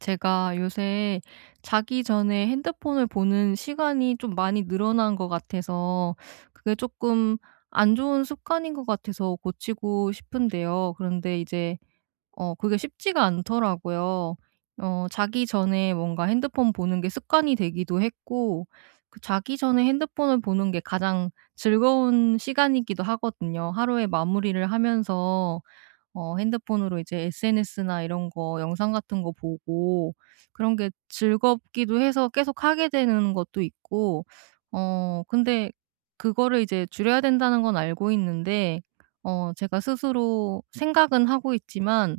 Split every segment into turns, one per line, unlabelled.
제가 요새 자기 전에 핸드폰을 보는 시간이 좀 많이 늘어난 것 같아서, 그게 조금 안 좋은 습관인 것 같아서 고치고 싶은데요. 그런데 이제 그게 쉽지가 않더라고요. 자기 전에 뭔가 핸드폰 보는 게 습관이 되기도 했고, 그 자기 전에 핸드폰을 보는 게 가장 즐거운 시간이기도 하거든요. 하루의 마무리를 하면서 핸드폰으로 이제 SNS나 이런 거 영상 같은 거 보고, 그런 게 즐겁기도 해서 계속 하게 되는 것도 있고. 근데 그거를 이제 줄여야 된다는 건 알고 있는데, 제가 스스로 생각은 하고 있지만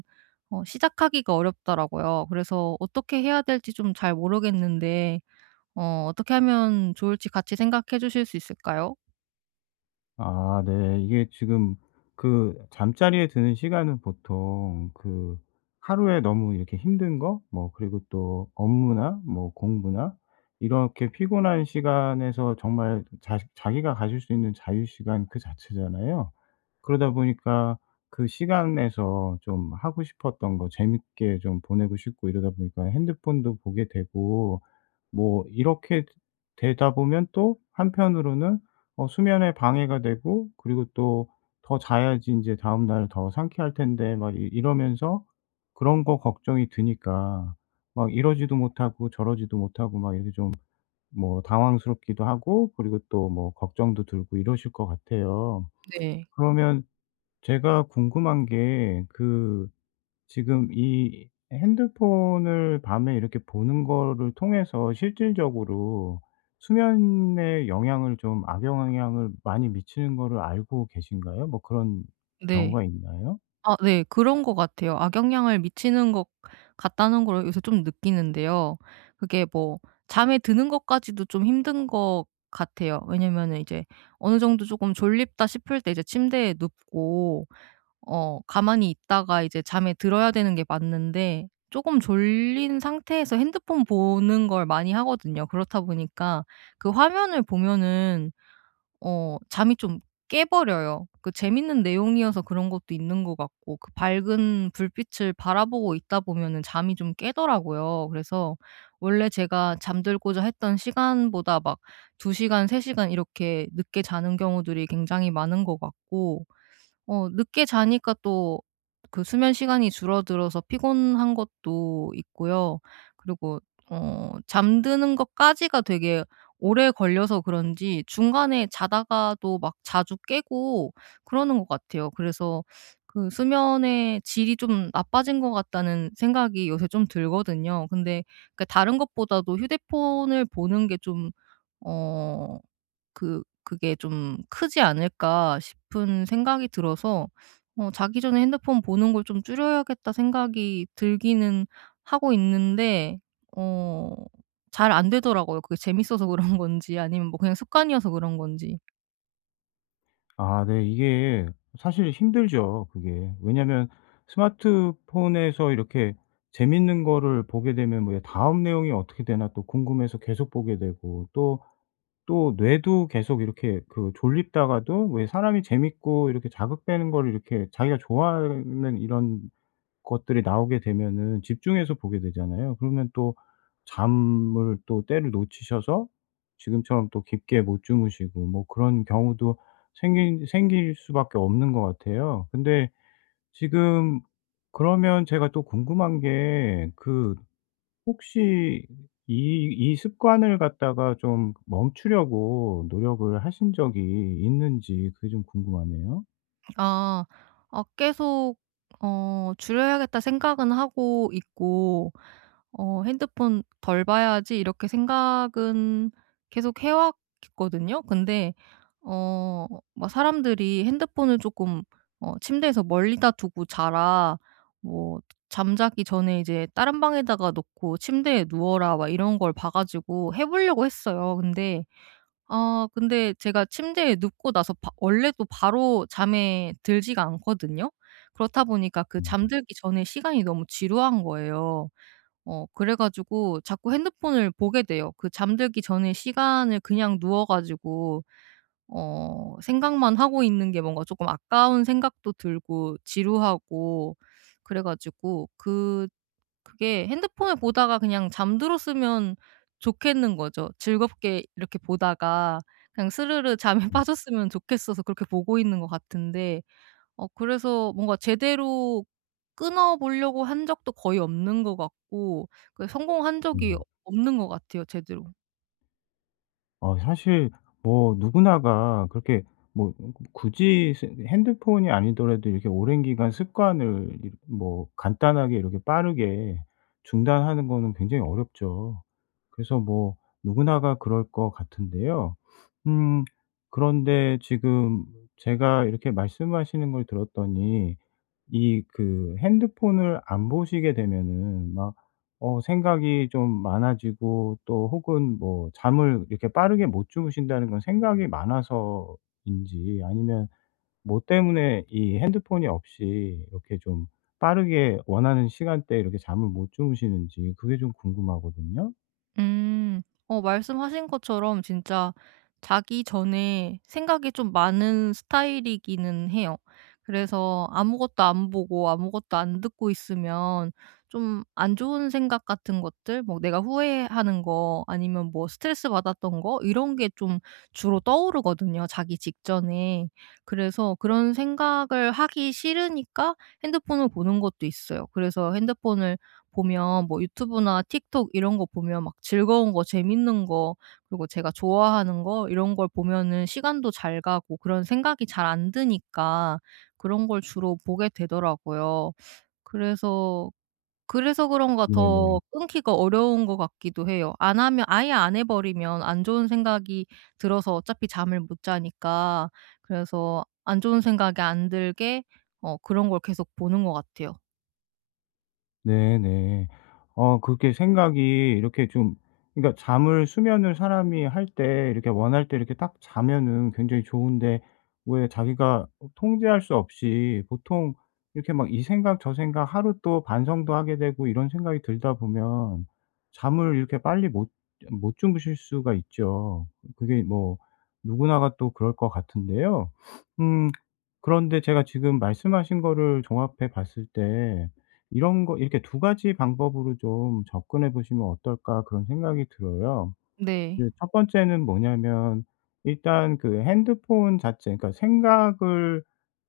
시작하기가 어렵더라고요. 그래서 어떻게 해야 될지 좀 잘 모르겠는데, 어떻게 하면 좋을지 같이 생각해 주실 수 있을까요?
아 네. 이게 지금 그 잠자리에 드는 시간은 보통 그 하루에 너무 이렇게 힘든 거, 뭐 그리고 또 업무나 뭐 공부나 이렇게 피곤한 시간에서 정말 자 자기가 가질 수 있는 자유 시간 그 자체잖아요. 그러다 보니까 그 시간에서 좀 하고 싶었던 거 재밌게 좀 보내고 싶고, 이러다 보니까 핸드폰도 보게 되고 뭐 이렇게 되다 보면 또 한편으로는 수면에 방해가 되고, 그리고 또 '더 자야지, 이제 다음날 더 상쾌할 텐데.' 막 이 이러면서 그런 거 걱정이 드니까 막 이러지도 못하고 저러지도 못하고, 막 이렇게 좀 뭐 당황스럽기도 하고 그리고 또 뭐 걱정도 들고 이러실 것 같아요.
네.
그러면 제가 궁금한 게 그, 지금 이 핸드폰을 밤에 이렇게 보는 거를 통해서 실질적으로 수면에 영향을 좀, 악영향을 많이 미치는 거를 알고 계신가요? 뭐 그런
네.
경우가 있나요?
아, 네. 그런 것 같아요. 악영향을 미치는 것 같다는 걸 요새 좀 느끼는데요. 그게 뭐 잠에 드는 것까지도 좀 힘든 것 같아요. 왜냐면은 이제 어느 정도 쪼끔 졸립다 싶을 때 이제 침대에 눕고, 가만히 있다가 이제 잠에 들어야 되는 게 맞는데, 쪼금 졸린 상태에서 핸드폰 보는 걸 많이 하거든요. 그렇다 보니까 그 화면을 보면은 잠이 좀 깨버려요. 그 재밌는 내용이어서 그런 것도 있는 것 같고, 그 밝은 불빛을 바라보고 있다 보면은 잠이 좀 깨더라고요. 그래서 원래 제가 잠들고자 했던 시간보다 막 2 시간, 3 시간 이렇게 늦게 자는 경우들이 굉장히 많은 것 같고, 늦게 자니까 또 그 수면 시간이 줄어들어서 피곤한 것도 있고요. 그리고 잠드는 것까지가 되게 오래 걸려서 그런지 중간에 자다가도 막 자주 깨고 그러는 것 같아요. 그래서 그 '수면의 질이 좀 나빠진 것 같다.'는 생각이 요새 좀 들거든요. 근데 그 다른 것보다도 휴대폰을 보는 게좀어 그게 좀 크지 않을까 싶은 생각이 들어서 '자기 전에 핸드폰 보는 걸 좀 줄여야겠다.' 생각이 들기는 하고 있는데, 어 잘 안 되더라고요. 그게 재밌어서 그런 건지, 아니면 뭐 그냥 습관이어서 그런 건지.
아 네. 이게 사실 힘들죠, 그게. 왜냐면 스마트폰에서 이렇게 재밌는 거를 보게 되면 뭐 '다음 내용이 어떻게 되나.' 또 궁금해서 계속 보게 되고, 또 뇌도 계속 이렇게 그 졸립다가도, 왜 사람이 재밌고 이렇게 자극되는 걸, 이렇게 자기가 좋아하는 이런 것들이 나오게 되면은 집중해서 보게 되잖아요. 그러면 또 잠을, 또 때를 놓치셔서 지금처럼 또 깊게 못 주무시고 뭐 그런 경우도 생긴 생길 수밖에 없는 것 같아요. 근데 지금, 그러면 제가 또 궁금한 게그 혹시 이 습관을 갖다가 좀 멈추려고 노력을 하신 적이 있는지, 그게 좀 궁금하네요.
아 아. 계속 '줄여야겠다.' 생각은 하고 있고, '핸드폰 덜 봐야지.' 이렇게 생각은 계속 해 왔거든요. 근데 어 막 사람들이 "핸드폰을 조금 침대에서 멀리다 두고 자라." 뭐 "잠자기 전에 이제 다른 방에다가 놓고 침대에 누워라." 막 이런 걸 봐 가지고 해 보려고 했어요. 근데 아, 근데 제가 침대에 눕고 나서 바 원래도 바로 잠에 들지가 않거든요. 그렇다 보니까 그
음.
잠들기 전에 시간이 너무 지루한 거예요. 그래 가지고 자꾸 핸드폰을 보게 돼요. 그 잠들기 전에 시간을 그냥 누워 가지고 생각만 하고 있는 게 뭔가 조금 아까운 생각도 들고 지루하고, 그래 가지고 그게 핸드폰을 보다가 그냥 잠들었으면 좋겠는 거죠. 즐겁게 이렇게 보다가 그냥 스르르 잠에
음.
빠졌으면 좋겠어서 그렇게 보고 있는 것 같은데, 그래서 뭔가 제대로 끊어 보려고 한 적도 거의 없는 것 같고, 그 성공한 적이
음.
없는 것 같아요, 제대로.
사실 뭐 누구나가 그렇게, 뭐 굳이 스 핸드폰이 아니더라도 이렇게 오랜 기간 습관을 이 뭐 간단하게 이렇게 빠르게 중단하는 거는 굉장히 어렵죠. 그래서 뭐 누구나가 그럴 것 같은데요. 음 그런데 지금 제가 이렇게 말씀하시는 걸 들었더니, 이 그 핸드폰을 안 보시게 되면은 막 생각이 좀 많아지고, 또 혹은 뭐 잠을 이렇게 빠르게 못 주무신다는 건 생각이 많아서인지 아니면 뭐 때문에 이 핸드폰이 없이 이렇게 좀 빠르게 원하는 시간대에 이렇게 잠을 못 주무시는지, 그게 좀 궁금하거든요.
음. 말씀하신 것처럼 진짜 자기 전에 생각이 좀 많은 스타일이기는 해요. 그래서 아무것도 안 보고 아무것도 안 듣고 있으면 좀 안 좋은 생각 같은 것들, 뭐 내가 후회하는 거 아니면 뭐 스트레스 받았던 거, 이런 게 좀 주로 떠오르거든요, 자기 직전에. 그래서 그런 생각을 하기 싫으니까 핸드폰을 보는 것도 있어요. 그래서 핸드폰을 보면 뭐 유튜브나 틱톡 이런 거 보면 막 즐거운 거, 재밌는 거, 그리고 제가 좋아하는 거, 이런 걸 보면은 시간도 잘 가고 그런 생각이 잘 안 드니까 그런 걸 주로 보게 되더라고요. 그래서 그래서 그런가
네네.
더 끊기가 어려운 것 같기도 해요. 안 하면, 아예 안 해 버리면 안 좋은 생각이 들어서 어차피 잠을 못 자니까, 그래서 안 좋은 생각이 안 들게 그런 걸 계속 보는 것 같아요.
네네. 그렇게 생각이 이렇게 좀, 그러니까 잠을, 수면을 사람이 할 때 이렇게 원할 때 이렇게 딱 자면은 굉장히 좋은데, 왜 자기가 통제할 수 없이 보통 이렇게 막 이 생각 저 생각, 하루 또 반성도 하게 되고 이런 생각이 들다 보면 잠을 이렇게 빨리 못 주무실 수가 있죠. 그게 뭐 누구나가 또 그럴 것 같은데요. 음. 그런데 제가 지금 말씀하신 거를 종합해 봤을 때 이런 거, 이렇게 두 가지 방법으로 좀 접근해 보시면 어떨까, 그런 생각이 들어요.
네.
그 첫 번째는 뭐냐면, 일단 그 핸드폰 자체, 그러니까 생각을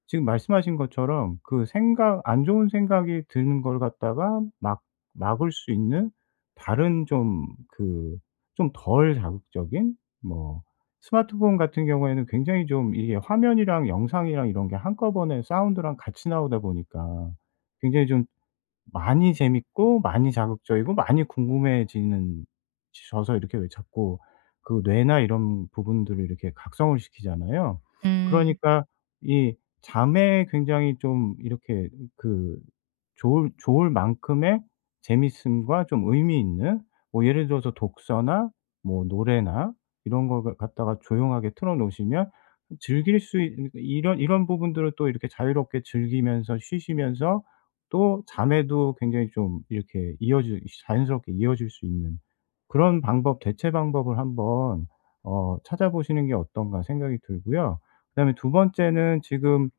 지금 말씀하신 것처럼 그 생각, 안 좋은 생각이 드는 걸 갖다가 막 막을 수 있는 다른 좀 그, 좀 덜 자극적인. 뭐 스마트폰 같은 경우에는 굉장히 좀 이게 화면이랑 영상이랑 이런 게 한꺼번에 사운드랑 같이 나오다 보니까 굉장히 좀 많이 재밌고 많이 자극적이고 많이 궁금해지는, 져서 이렇게 왜 자꾸 그 뇌나 이런 부분들을 이렇게 각성을 시키잖아요.
음.
그러니까 이 잠에 굉장히 좀 이렇게 그 좋을 만큼의 재밌음과 좀 의미 있는, 뭐 예를 들어서 독서나 뭐 노래나 이런 걸 갖다가 조용하게 틀어 놓으시면, 즐길 수 있 이런 부분들을 또 이렇게 자유롭게 즐기면서, 쉬시면서, 또 잠에도 굉장히 좀 이렇게 이어질 자연스럽게 이어질 수 있는 그런 방법, 대체 방법을 한번 찾아보시는 게 어떤가, 생각이 들고요. 그다음에 두 번째는, 지금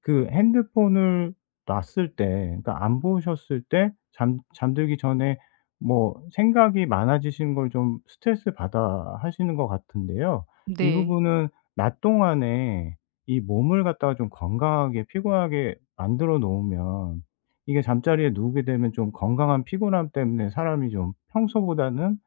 그 핸드폰을 놨을 때, 그러니까 안 보셨을 때 잠 잠들기 전에 뭐 생각이 많아지시는 걸 좀 스트레스받아 하시는 것 같은데요. 이
네.
부분은 낮 동안에 이 몸을 갖다가 좀 건강하게, 피곤하게 만들어 놓으면 이게 잠자리에 누우게 되면 좀 건강한 피곤함 때문에 사람이 좀 평소보다는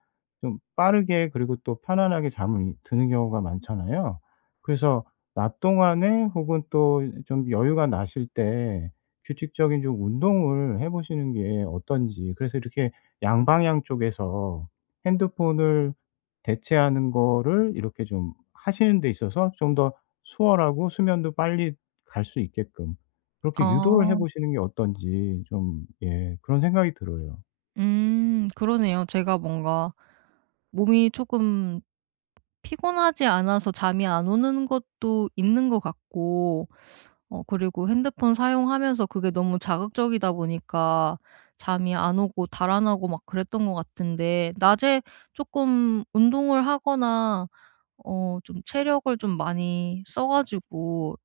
좀 빠르게, 그리고 또 편안하게 잠이 드는 경우가 많잖아요. 그래서 낮 동안에 혹은 또 좀 여유가 나실 때 규칙적인 좀 운동을 해 보시는 게 어떤지. 그래서 이렇게 양방향 쪽에서 핸드폰을 대체하는 거를 이렇게 좀 하시는 데 있어서 좀 더 수월하고 수면도 빨리 갈 수 있게끔 그렇게 유도를 해
아.
보시는 게 어떤지, 좀 예 그런 생각이 들어요.
그러네요. 제가 뭔가 몸이 쪼끔 피곤하지 않아서 잠이 안 오는 것도 있는 것 같고, 그리고 핸드폰 사용하면서 그게 너무 자극적이다 보니까 잠이 안 오고 달아나고 막 그랬던 것 같은데, 낮에 쪼끔 운동을 하거나 좀 체력을 좀 많이 써 가지고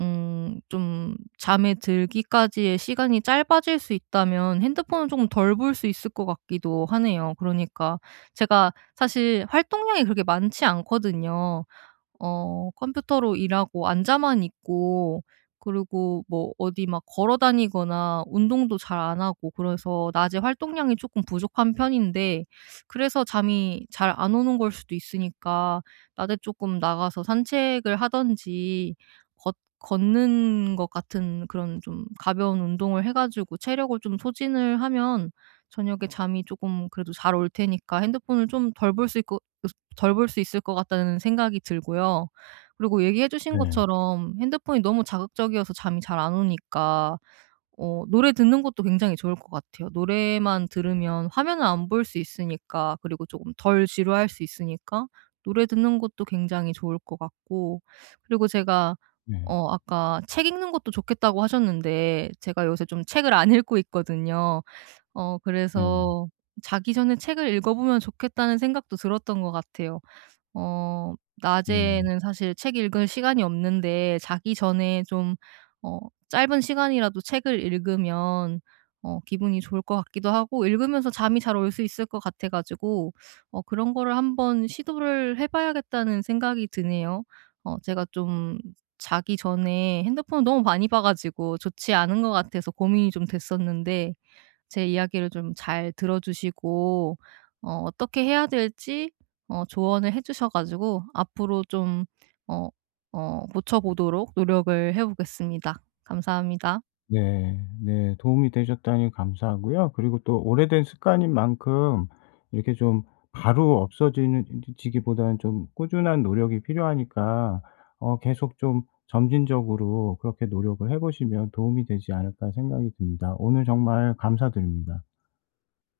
음 좀 잠에 들기까지의 시간이 짧아질 수 있다면 핸드폰을 조금 덜 볼 수 있을 것 같기도 하네요. 그러니까 제가 사실 활동량이 그렇게 많지 않거든요. 컴퓨터로 일하고 앉아만 있고, 그리고 뭐 어디 막 걸어 다니거나 운동도 잘 안 하고, 그래서 낮에 활동량이 조금 부족한 편인데, 그래서 잠이 잘 안 오는 걸 수도 있으니까 낮에 조금 나가서 산책을 하든지 걷 걷는 것 같은 그런 좀 가벼운 운동을 해 가지고 체력을 좀 소진을 하면 저녁에 잠이 조금 그래도 잘 올 테니까, 핸드폰을 좀 덜 볼 수 있고, 덜 볼 수 있을 것 같다는 생각이 들고요. 그리고 얘기해 주신
네.
것처럼 핸드폰이 너무 자극적이어서 잠이 잘 안 오니까 노래 듣는 것도 굉장히 좋을 것 같아요. 노래만 들으면 화면을 안 볼 수 있으니까, 그리고 조금 덜 지루할 수 있으니까 노래 듣는 것도 굉장히 좋을 것 같고. 그리고 제가
네.
아까 책 읽는 것도 좋겠다고 하셨는데, 제가 요새 좀 책을 안 읽고 있거든요.
네네.
그래서 '자기 전에 책을 읽어 보면 좋겠다.'는 생각도 들었던 것 같아요. 어
네네.
낮에는 사실 책 읽을 시간이 없는데, 자기 전에 좀 어 짧은 시간이라도 책을 읽으면 기분이 좋을 것 같기도 하고 읽으면서 잠이 잘 올 수 있을 것 같아 가지고 그런 거를 한번 시도를 해 봐야겠다는 생각이 드네요. 제가 좀 자기 전에 핸드폰을 너무 많이 봐 가지고 좋지 않은 것 같아서 고민이 좀 됐었는데, 제 이야기를 좀 잘 들어주시고 어떻게 해야 될지 조언을 해주셔 가지고 앞으로 좀 어, 고쳐보도록 노력을 해보겠습니다. 감사합니다.
네. 네. 도움이 되셨다니 감사하고요. 그리고 또 오래된 습관인 만큼 이렇게 좀 바로 없어지는 지기보다는 좀 꾸준한 노력이 필요하니까 계속 좀 점진적으로 그렇게 노력을 해 보시면 도움이 되지 않을까 생각이 듭니다. 오늘 정말 감사드립니다.